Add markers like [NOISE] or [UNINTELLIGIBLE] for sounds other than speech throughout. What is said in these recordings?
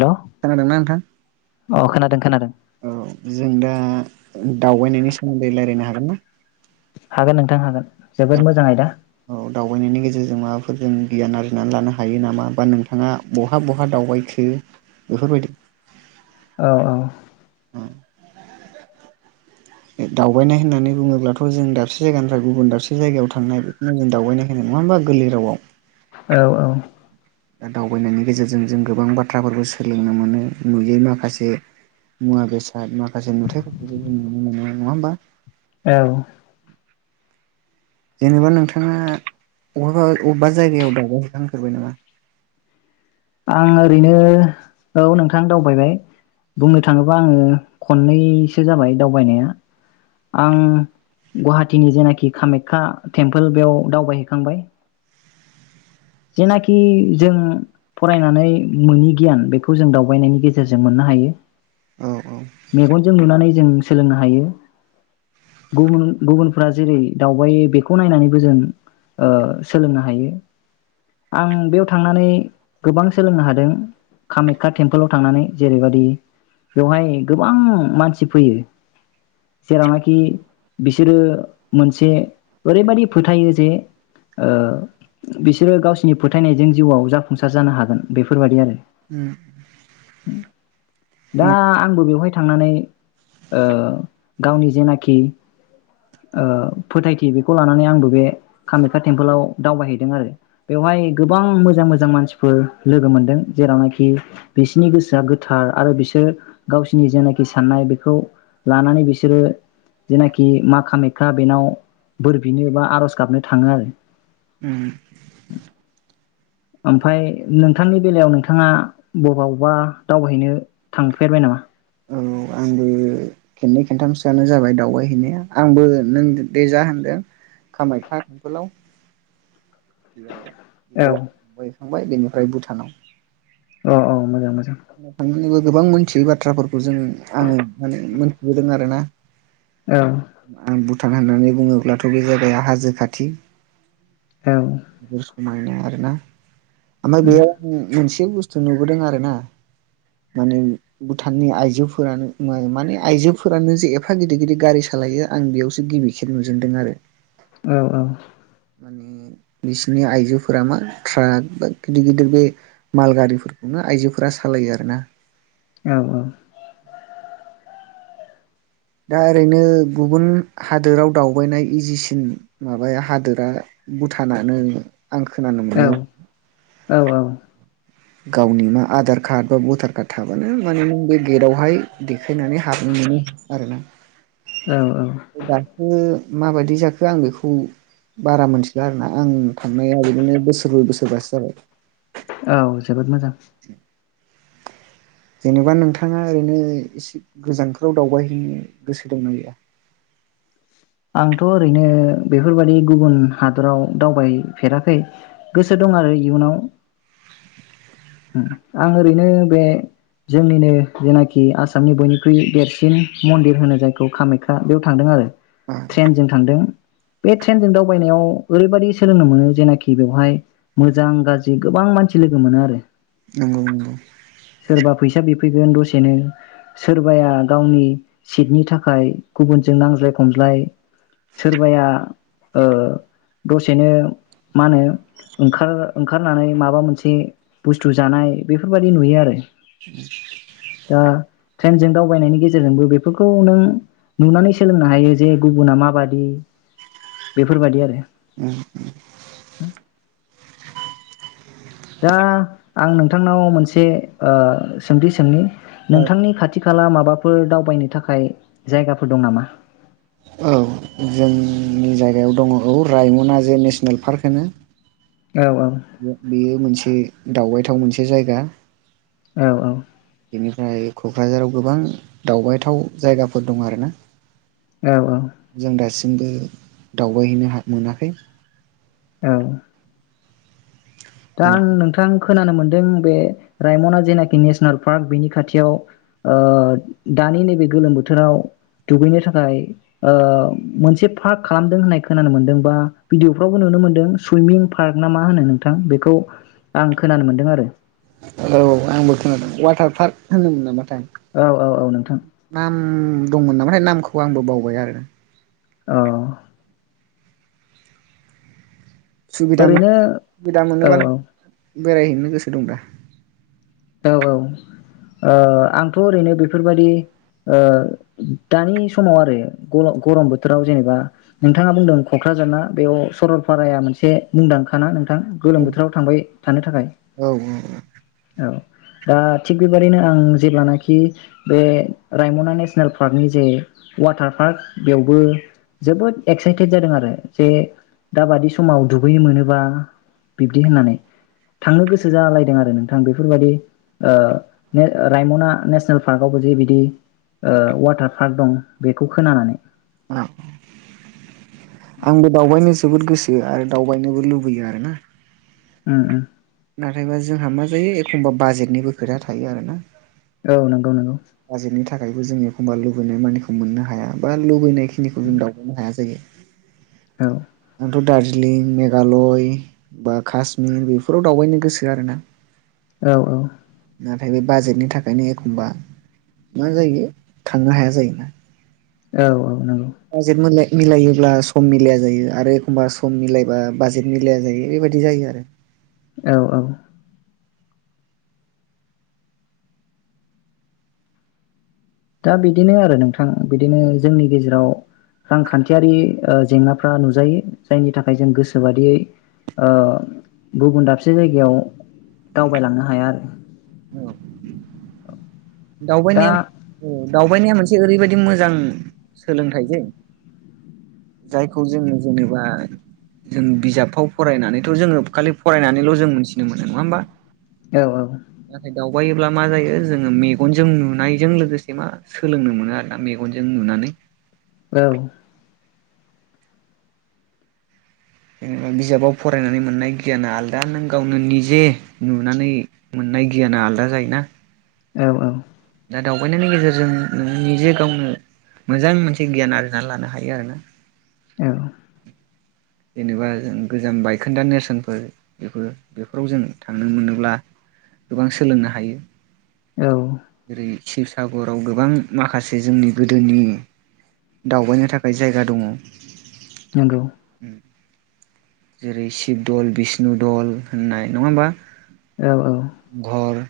Hello खोनादोंना नोंथां औ खोनादों खोनादों औ जों दा दावबायनायनि सोमोन्दै लायरायनो हागोन ना हागोन नोंथां हागोन। जोबोद मोजां आयदा औ दावबायनायनि गेजेरजों माबाफोरजों गियान आरजिनानै लानो हायो नामा बा नोंथाङा बहा बहा दावबायखो बेफोरबायदि औ औ [UNINTELLIGIBLE] दावबायनाय होननानै बुङोब्लाथ जों दाबसे जायगानिफ्राय गुबुन दाबसे जायगायाव थांनाय बेखौनो जों दावबायनाय होनो नङा होमबा गोरलै रावआव औ औ दा दावबायनायनि गेजेरजों जों गोबां बाथ्राफोरखौ सोलोंनो मोनो नुयै माखासे मुवा बेसाद माखासे नुथायफोरखौबो जों नुनो मोनो नङा होमबा औ जेनेबा नोंथाङा अबावबा अबा जायगायाव दावग हैैखांफेरबाय नामा आं ओरैनो औ नोंथां दावबायबाय बुंनो थाङोबा आङो खननैसो जाबाय दावबायनाया आं गुवाहाटिीनि जेनायखि कामाख्या टेम्पोल बेयाव दावबाय खांबाय जेनायखि जों फरायनानै मोनि गियान बेखौ जों दावबायनायनि गेजेरजों मोननो हायो औ औ मेगनजों नुनानै जों सोलोंनो हायो गुबुन गुबुनफोरा जेरै दावबाय बेखौ नायनानैबो जों ओ सोलोंनो हायो आं बेयाव थांनानै गोबां सोलोंनो हादों कामाख्या टेम्पोलाव थांनानै जेरै बादि बेवहाय गोबां मानसि फैयो जेरावनाखि बिसोरो मोनसे ओरैबायदि फोथायो जे ओ बिसोरो गावसिनि फोथायनायजों जिउआव जाफु संसार जानो हागोन बेफोरबायदि आरो उं दा आंबो बेवहायथांनानै ओ गावनि जेनायखि ओ फोथायथि बेखौ लानानै आंबो बे कामाख्या टेम्पोलाव दावबायहैदों आरो बेवहाय गोबां मोजां मोजां मानसि सिफोर लोगो मोनदों जेरावनायखि बेसिनि गोसोआ गोथार आरो बेसोर गावसिनि जेनायखि साननाय बेखौ लानानै बिसोरो जेनायखि मा कामाख्या बेनाव बोर बिनो बा आरज गाबनो थाङो आरो उं ओमफ्राय नोंथांनि बेलायाव नोंथाङा बबावबा दावबायहैनो थांफेरबाय नामा? औ आंबो खेननै खेथामसोआनो जाबाय दावबाय हैैनाया आंबो नों जे जाहांदों खामायखा बेफोराव [UNINTELLIGIBLE] औ [UNINTELLIGIBLE] थांबाय बेनिफ्राय भुटानाव अ औ मोजां मोजां [UNINTELLIGIBLE] गोबां मिथियै बाथ्राफोरखौ जों आङो माने मोनथिबोदों आरो ना औ [INAUDIBLE] आं भुटान होननानै बुङोब्लाथ' बे जायगाया हाजो खाथि औ जोबोर समायना आरोना ओमफ्राइ बेयाव मोनसे मोनसे बुस्थु नुबोदों आरो ना माने भुटाननि आइजोफोरानो माने आइजोफोरानो जे एफा गिदिर गिदिर गारि सालायो आं बेयावसो गिबि खेब नुजेनदों आरो औ औ माने बिसिनि आइजोफोरा मा ट्राक बा गिदिर गिदिर बे माल गारिफोरखौनो आइजोफोरा सालायो आरोना औ औ दा ओरैनो गुबुन हादोराव दावबायनाय इजिसिन माबाया हादोरा भुटानानो। आं खोनानो औ मोननायाव। औ औ गावनि मा आधार कार्ड बा भटार कार्ड थाबानो माने नों बे गेटआवहाय दे फैनानै हाबनो मोनो आरो ना औ दासो माबायदि जाखो आं बेखौ बारा मोनथिला आरोना आं थांनाया बिदिनो बोसोरब्रै बोसोरबासो जाबाय। औ [INAUDIBLE] जेनेबा नोंथाङा ओरैनो एसे गोजानफ्राव दावबायहैनो गोसो दंना गैया? आंथ' ओरैनो बेफोरबादि गुबुन हादराव दावबायफेराखै गोसो दं आरो इयुनाव उ आं ओरैनो बे जोंनिनो जेनाखि आसामनि बयनिख्रुइ देरसिन मन्दिर होनो जायखौ कामाख्या बेयाव थांदों आरो। आ ट्रेनजों थांदों बे ट्रेनजों दावबायनायाव ओरैबायदि सोलोंनो मोनो जेनाखि बेवहाय मोजां गाज्रि गोबां मानसि लोगो मोनो आरो नंगौ नंगौ फैगोन दसेनो सोरबाया गावनि सिटनि थाखाय गुबुनजों नांज्लाय खमज्लाय सोरबाया ओ दसेनो मा होनो ओंखार ओंखारनानै माबा मोनसे बुस्थु जानाय बेफोरबायदि नुयो आरो दा ट्रेनजों दावबायनायनि गेजेरजोंबो बेफोरखौ नों नुनानै सोलोंनो हायो जे गुबुना माबादि बेफोरबादि आरो दा आं नोंथांनाव मोनसे ओ सोंथि सोंनि नोंथांनि खाथि खाला माबाफोर दावबायनो थाखाय जायगाफोर दं नामा? औ जोंनि जायगायाव दङ औ रायमना जे नेसनेल पार्क होनो। औ बे बेयो मोनसे दावबायथाव मोनसे जायगा। औ औ बेनिफ्राय क'क्राझाराव गोबां दावबायथाव जायगाफोर दं आरो ना। औ औ बो दावबायहैनो हा मोनाखै औ दा आं नोंथांख खोनानो मोनदों बे रायमना जेनाखि नेसनेल पार्क बेनि खाथियाव ओ दानि नैबे गोलोम बोथोराव दुगैनो थाखाय ओ मोनसे पार्क खालामदों होननाय खोनानो मोनदों बा भिडिअफ्रावबो नुनो मोनदों सुइमिं पार्क ना मा होनो नोंथां बे खौ आं खोनानो मोनदों आरो। औ आंबो खोनादों वाटार पार्क होनोमोन नामा? [UNINTELLIGIBLE] पार्क औ औ औ नोंथां नाम दंमोन नामाथाय नामखौ आंबो बावबाय आरो। अ सुबिदा मो ओरैनो सुबिदा औ मोनोबाला बेरायहैनो गोसो दं दा? औ औ ओ आंथ' ओरैनो बेफोरबायदि ओ दानि समाव आरो गर गरम बोथोराव जेनेबा नोंथाङा बुंदों क'क्राझार ना बेयाव सरलपाराया मोनसे मुंदांखा ना नोंथा थां औ गोलोम बोथोराव थांबाय थानो थाखाय औ औ। औ दा थिग बेबादिनो आं जेब्लानाखि बे रायमना नेसनेल पार्कनि जे वाटार पार्क बेवबो जोबोद एक्साइटेड जादों आरो जे दाबादि समाव दुगैयो मोनोबा बिब्दि होननानै थांनो गोसो जालायदों आरो नोंथ आं बेफोरबायदि ओ ने रायमना नेसनेल पार्कआवबो जे बिदि ओ वाटार पार्क दं बे खोनानानै। औ आंबो दावबायनो जोबोद गोसो आरो दावबायनोबो लुबैयो आरोना। उम उम। नाथायबा जोंहा मा जायो एखमबा बाजेटनिबो खोथा थायो आरो ना। औ नंगौ नंगौ। बाजेटनि थाखायबो जोंङो एखमबा लुबैनाय मानिखौ मोननो हाया बा लुबैनाय खिनिखौ जों दावबायनो हाया जायो। औ। आंथ' दार्जिलिं, मेघालय बा कास्मिर बेफोराव दावबायनो गोसो आरोना। औ औ। नाथाय बे बाजेटनि थाखायनो एखमबा मा जायो थांनो हाया जायोना। औ औ नंग अजिर मोनलाय मिलायोब्ला सम मिलाया जायो आरो एखमबा सम मिलायबा बाजेट मिलाया जायो बेबायदि जायो आरो। औ औ। दा बिदिनो आरो नोंथां बिदिनो जोंनि गेजेराव रांखान्थियारि ओ जेंनाफ्रा नुजायो जायनि थाखाय जों गोसोबादियै ओ गुबुन दाबसे जायगायाव दावबायलांनो हाया आरो। दावबाय दा नाया [UNINTELLIGIBLE] दावबायनाया मोनसे ओरैबायदि मोजां सोलोंथाइ जे जायखौ जोङो जेनेबा जों बिजाबफ्राव फरायनानैथ' जोङो खालि फरायनानैल' जों मोनथिनो मोनो नङा होमबा? औ औ। बायोब्ला मा जायो जोङो मेग मेगनजों नुनायजों लोगोसे मा सोलोंनो मोनो आरो ना मेगनजों नुनानै। औ। जेनेबा बिजाबाव फरायनानै मोननाय गियाना आलदा नों गावनो निजे नुनानै मोननाय गियाना आलादा जायोना। औ औ। दा दावबायनायनि गेजेरजों नों निजे गावनो मोजां मोनसे गियान आरजिनानै लानो हायो आरोना। औ। जेनेबा जों गोजाम बायखोन्दा नेरसोनफोर बेफोर-बेफोराव जों थांनो मोनोब्ला गोबां सोलोंनो हायो। औ जेरै शिबसागराव गोबां माखासे जोंनि गोदोनि दावबायनो थाखाय जायगा दङ। नंगौ जेरै शिब दल, बिष्णु दल, होननाय नङा होमबा औ घर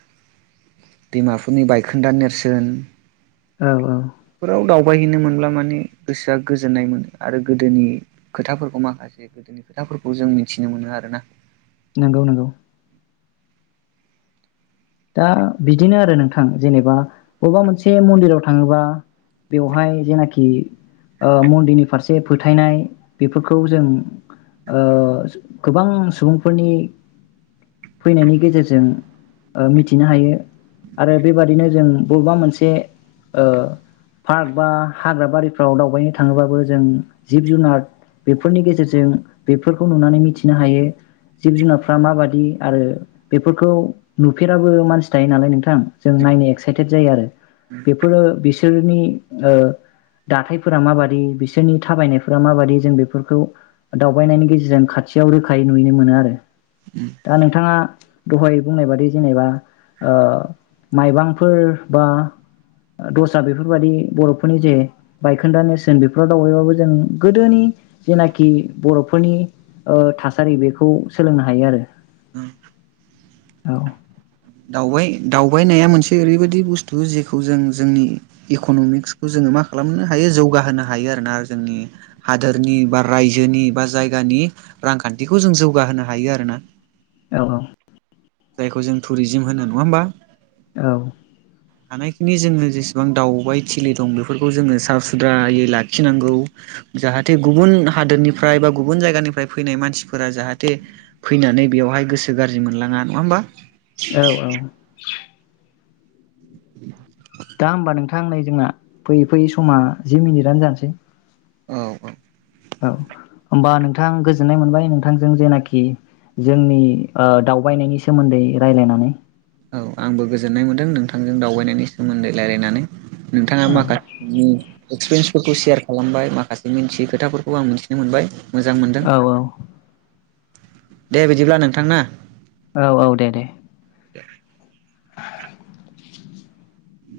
डिमाफुरनि बायखोन्दा नेरसोन औ-औ फोराव दावबायहैनो मोनब्ला माने गोसोआ गोजोननाय मोनो आरो गोदोनि खोथाफोरखौ माखासे गोदोनि खोथाफोरखौ जों मिथिनो मोनो आरोना नंगौ-नंगौ दा बिदिनो आरो नोंथां जेनेबा बबेबा मोनसे मन्दिराव थाङोबा बेवहाय जेनाखि ओ मन्दिरनि फारसे फोथायनाय बेफोरखौ जों ओ गोबां सुबुंफोरनि फैनायनि गेजेरजों ओ मिथिनो हायो आरो बेबादिनो जों बबेबा मोनसे ओ पार्क बा हाग्रा बारिफ्राव दावबायनो थाङोबाबो जों जिब-जुनार बेफोरनि गेजेरजों बेफोरखौ नुनानै मिथिनो हायो जिब जुनारफ्रा माबादि आरो बेफोरखौ नुफेराबो मानसि थायो। नालाय नोंथां जों नायनो एक्साइटेड जायो। आरो बेफोरो बिसोरनि दाथायफोरा माबादि बिसोरनि थाबायनायफोरा माबादि जों बेफोरखौ दावबायनायनि गेजेरजों खाथियाव रोखायै नुनो मोनो आरो दा नोंथाङा दहाय बुंनाय बादि जेनेबा ओ माइबांफोर बा दस्रा बेफोरबायाददि बर'फोरनि जे बायखोन्दा नेरसोन बेफोराव दावबायबाबो जों गोदोनि जेनाखि बर'फोरनि ओ थासारि बेखौ सोलोंनो हायो आरो ह औ दावबाय-दावबायनाया मोनसे ओरैबायाददि बुस्थु जेखौ जों जोंनि इक'नमिक्सखौ जोङो मा खालामनो हायो। जौगाहोनो हायो आरोना जोंनि हादोरनि बा रायजोनि बा जायगानि रांखान्थिखौ जों जौगाहोनो हायो आरोना औ-औ जायखौ जों टुरिजोम होनो नङा होमबा औ हानायखिनि जोङो जेसेबां दावबाय थिलि दं बेफोरखौ जोङो सा सुद्रायै लाखिनांगौ जाहाथे गुबुन हादोरनिफ्राय बा गुबुन जायगानिफ्राय फैनाय मानसिफोरा जाहाथे फैनानै बेवहाय गोसो गाज्रि मोनलाङा नङा होमबा औ-औ दा होमबा नोंथां नै जोंना फैयै-फैयै समा जि मिनिट आनो जानोसै औ-औ औ होमबा नोंथां गोजोननाय मोनबाय नोंथांजों जेनाखि जोंनि दावबायनायनि सोमोन्दै रायज्लायनानै औ आंबो गोजोननाय मोन्दों नोंथांजों दावबायनायनि सोमोन्दै रायलायनानै नोंथाङा औ माखासेनि एक्सपिरियेन्सफोरखौ सेयार खालामबाय माखासे मिथियै खोथाफोरखौ आं मिथिनो मोनबाय। मोजां मोनदों। औ औ दे बिदिब्ला नोंथां ना औ-औ दे-दे। दे। उ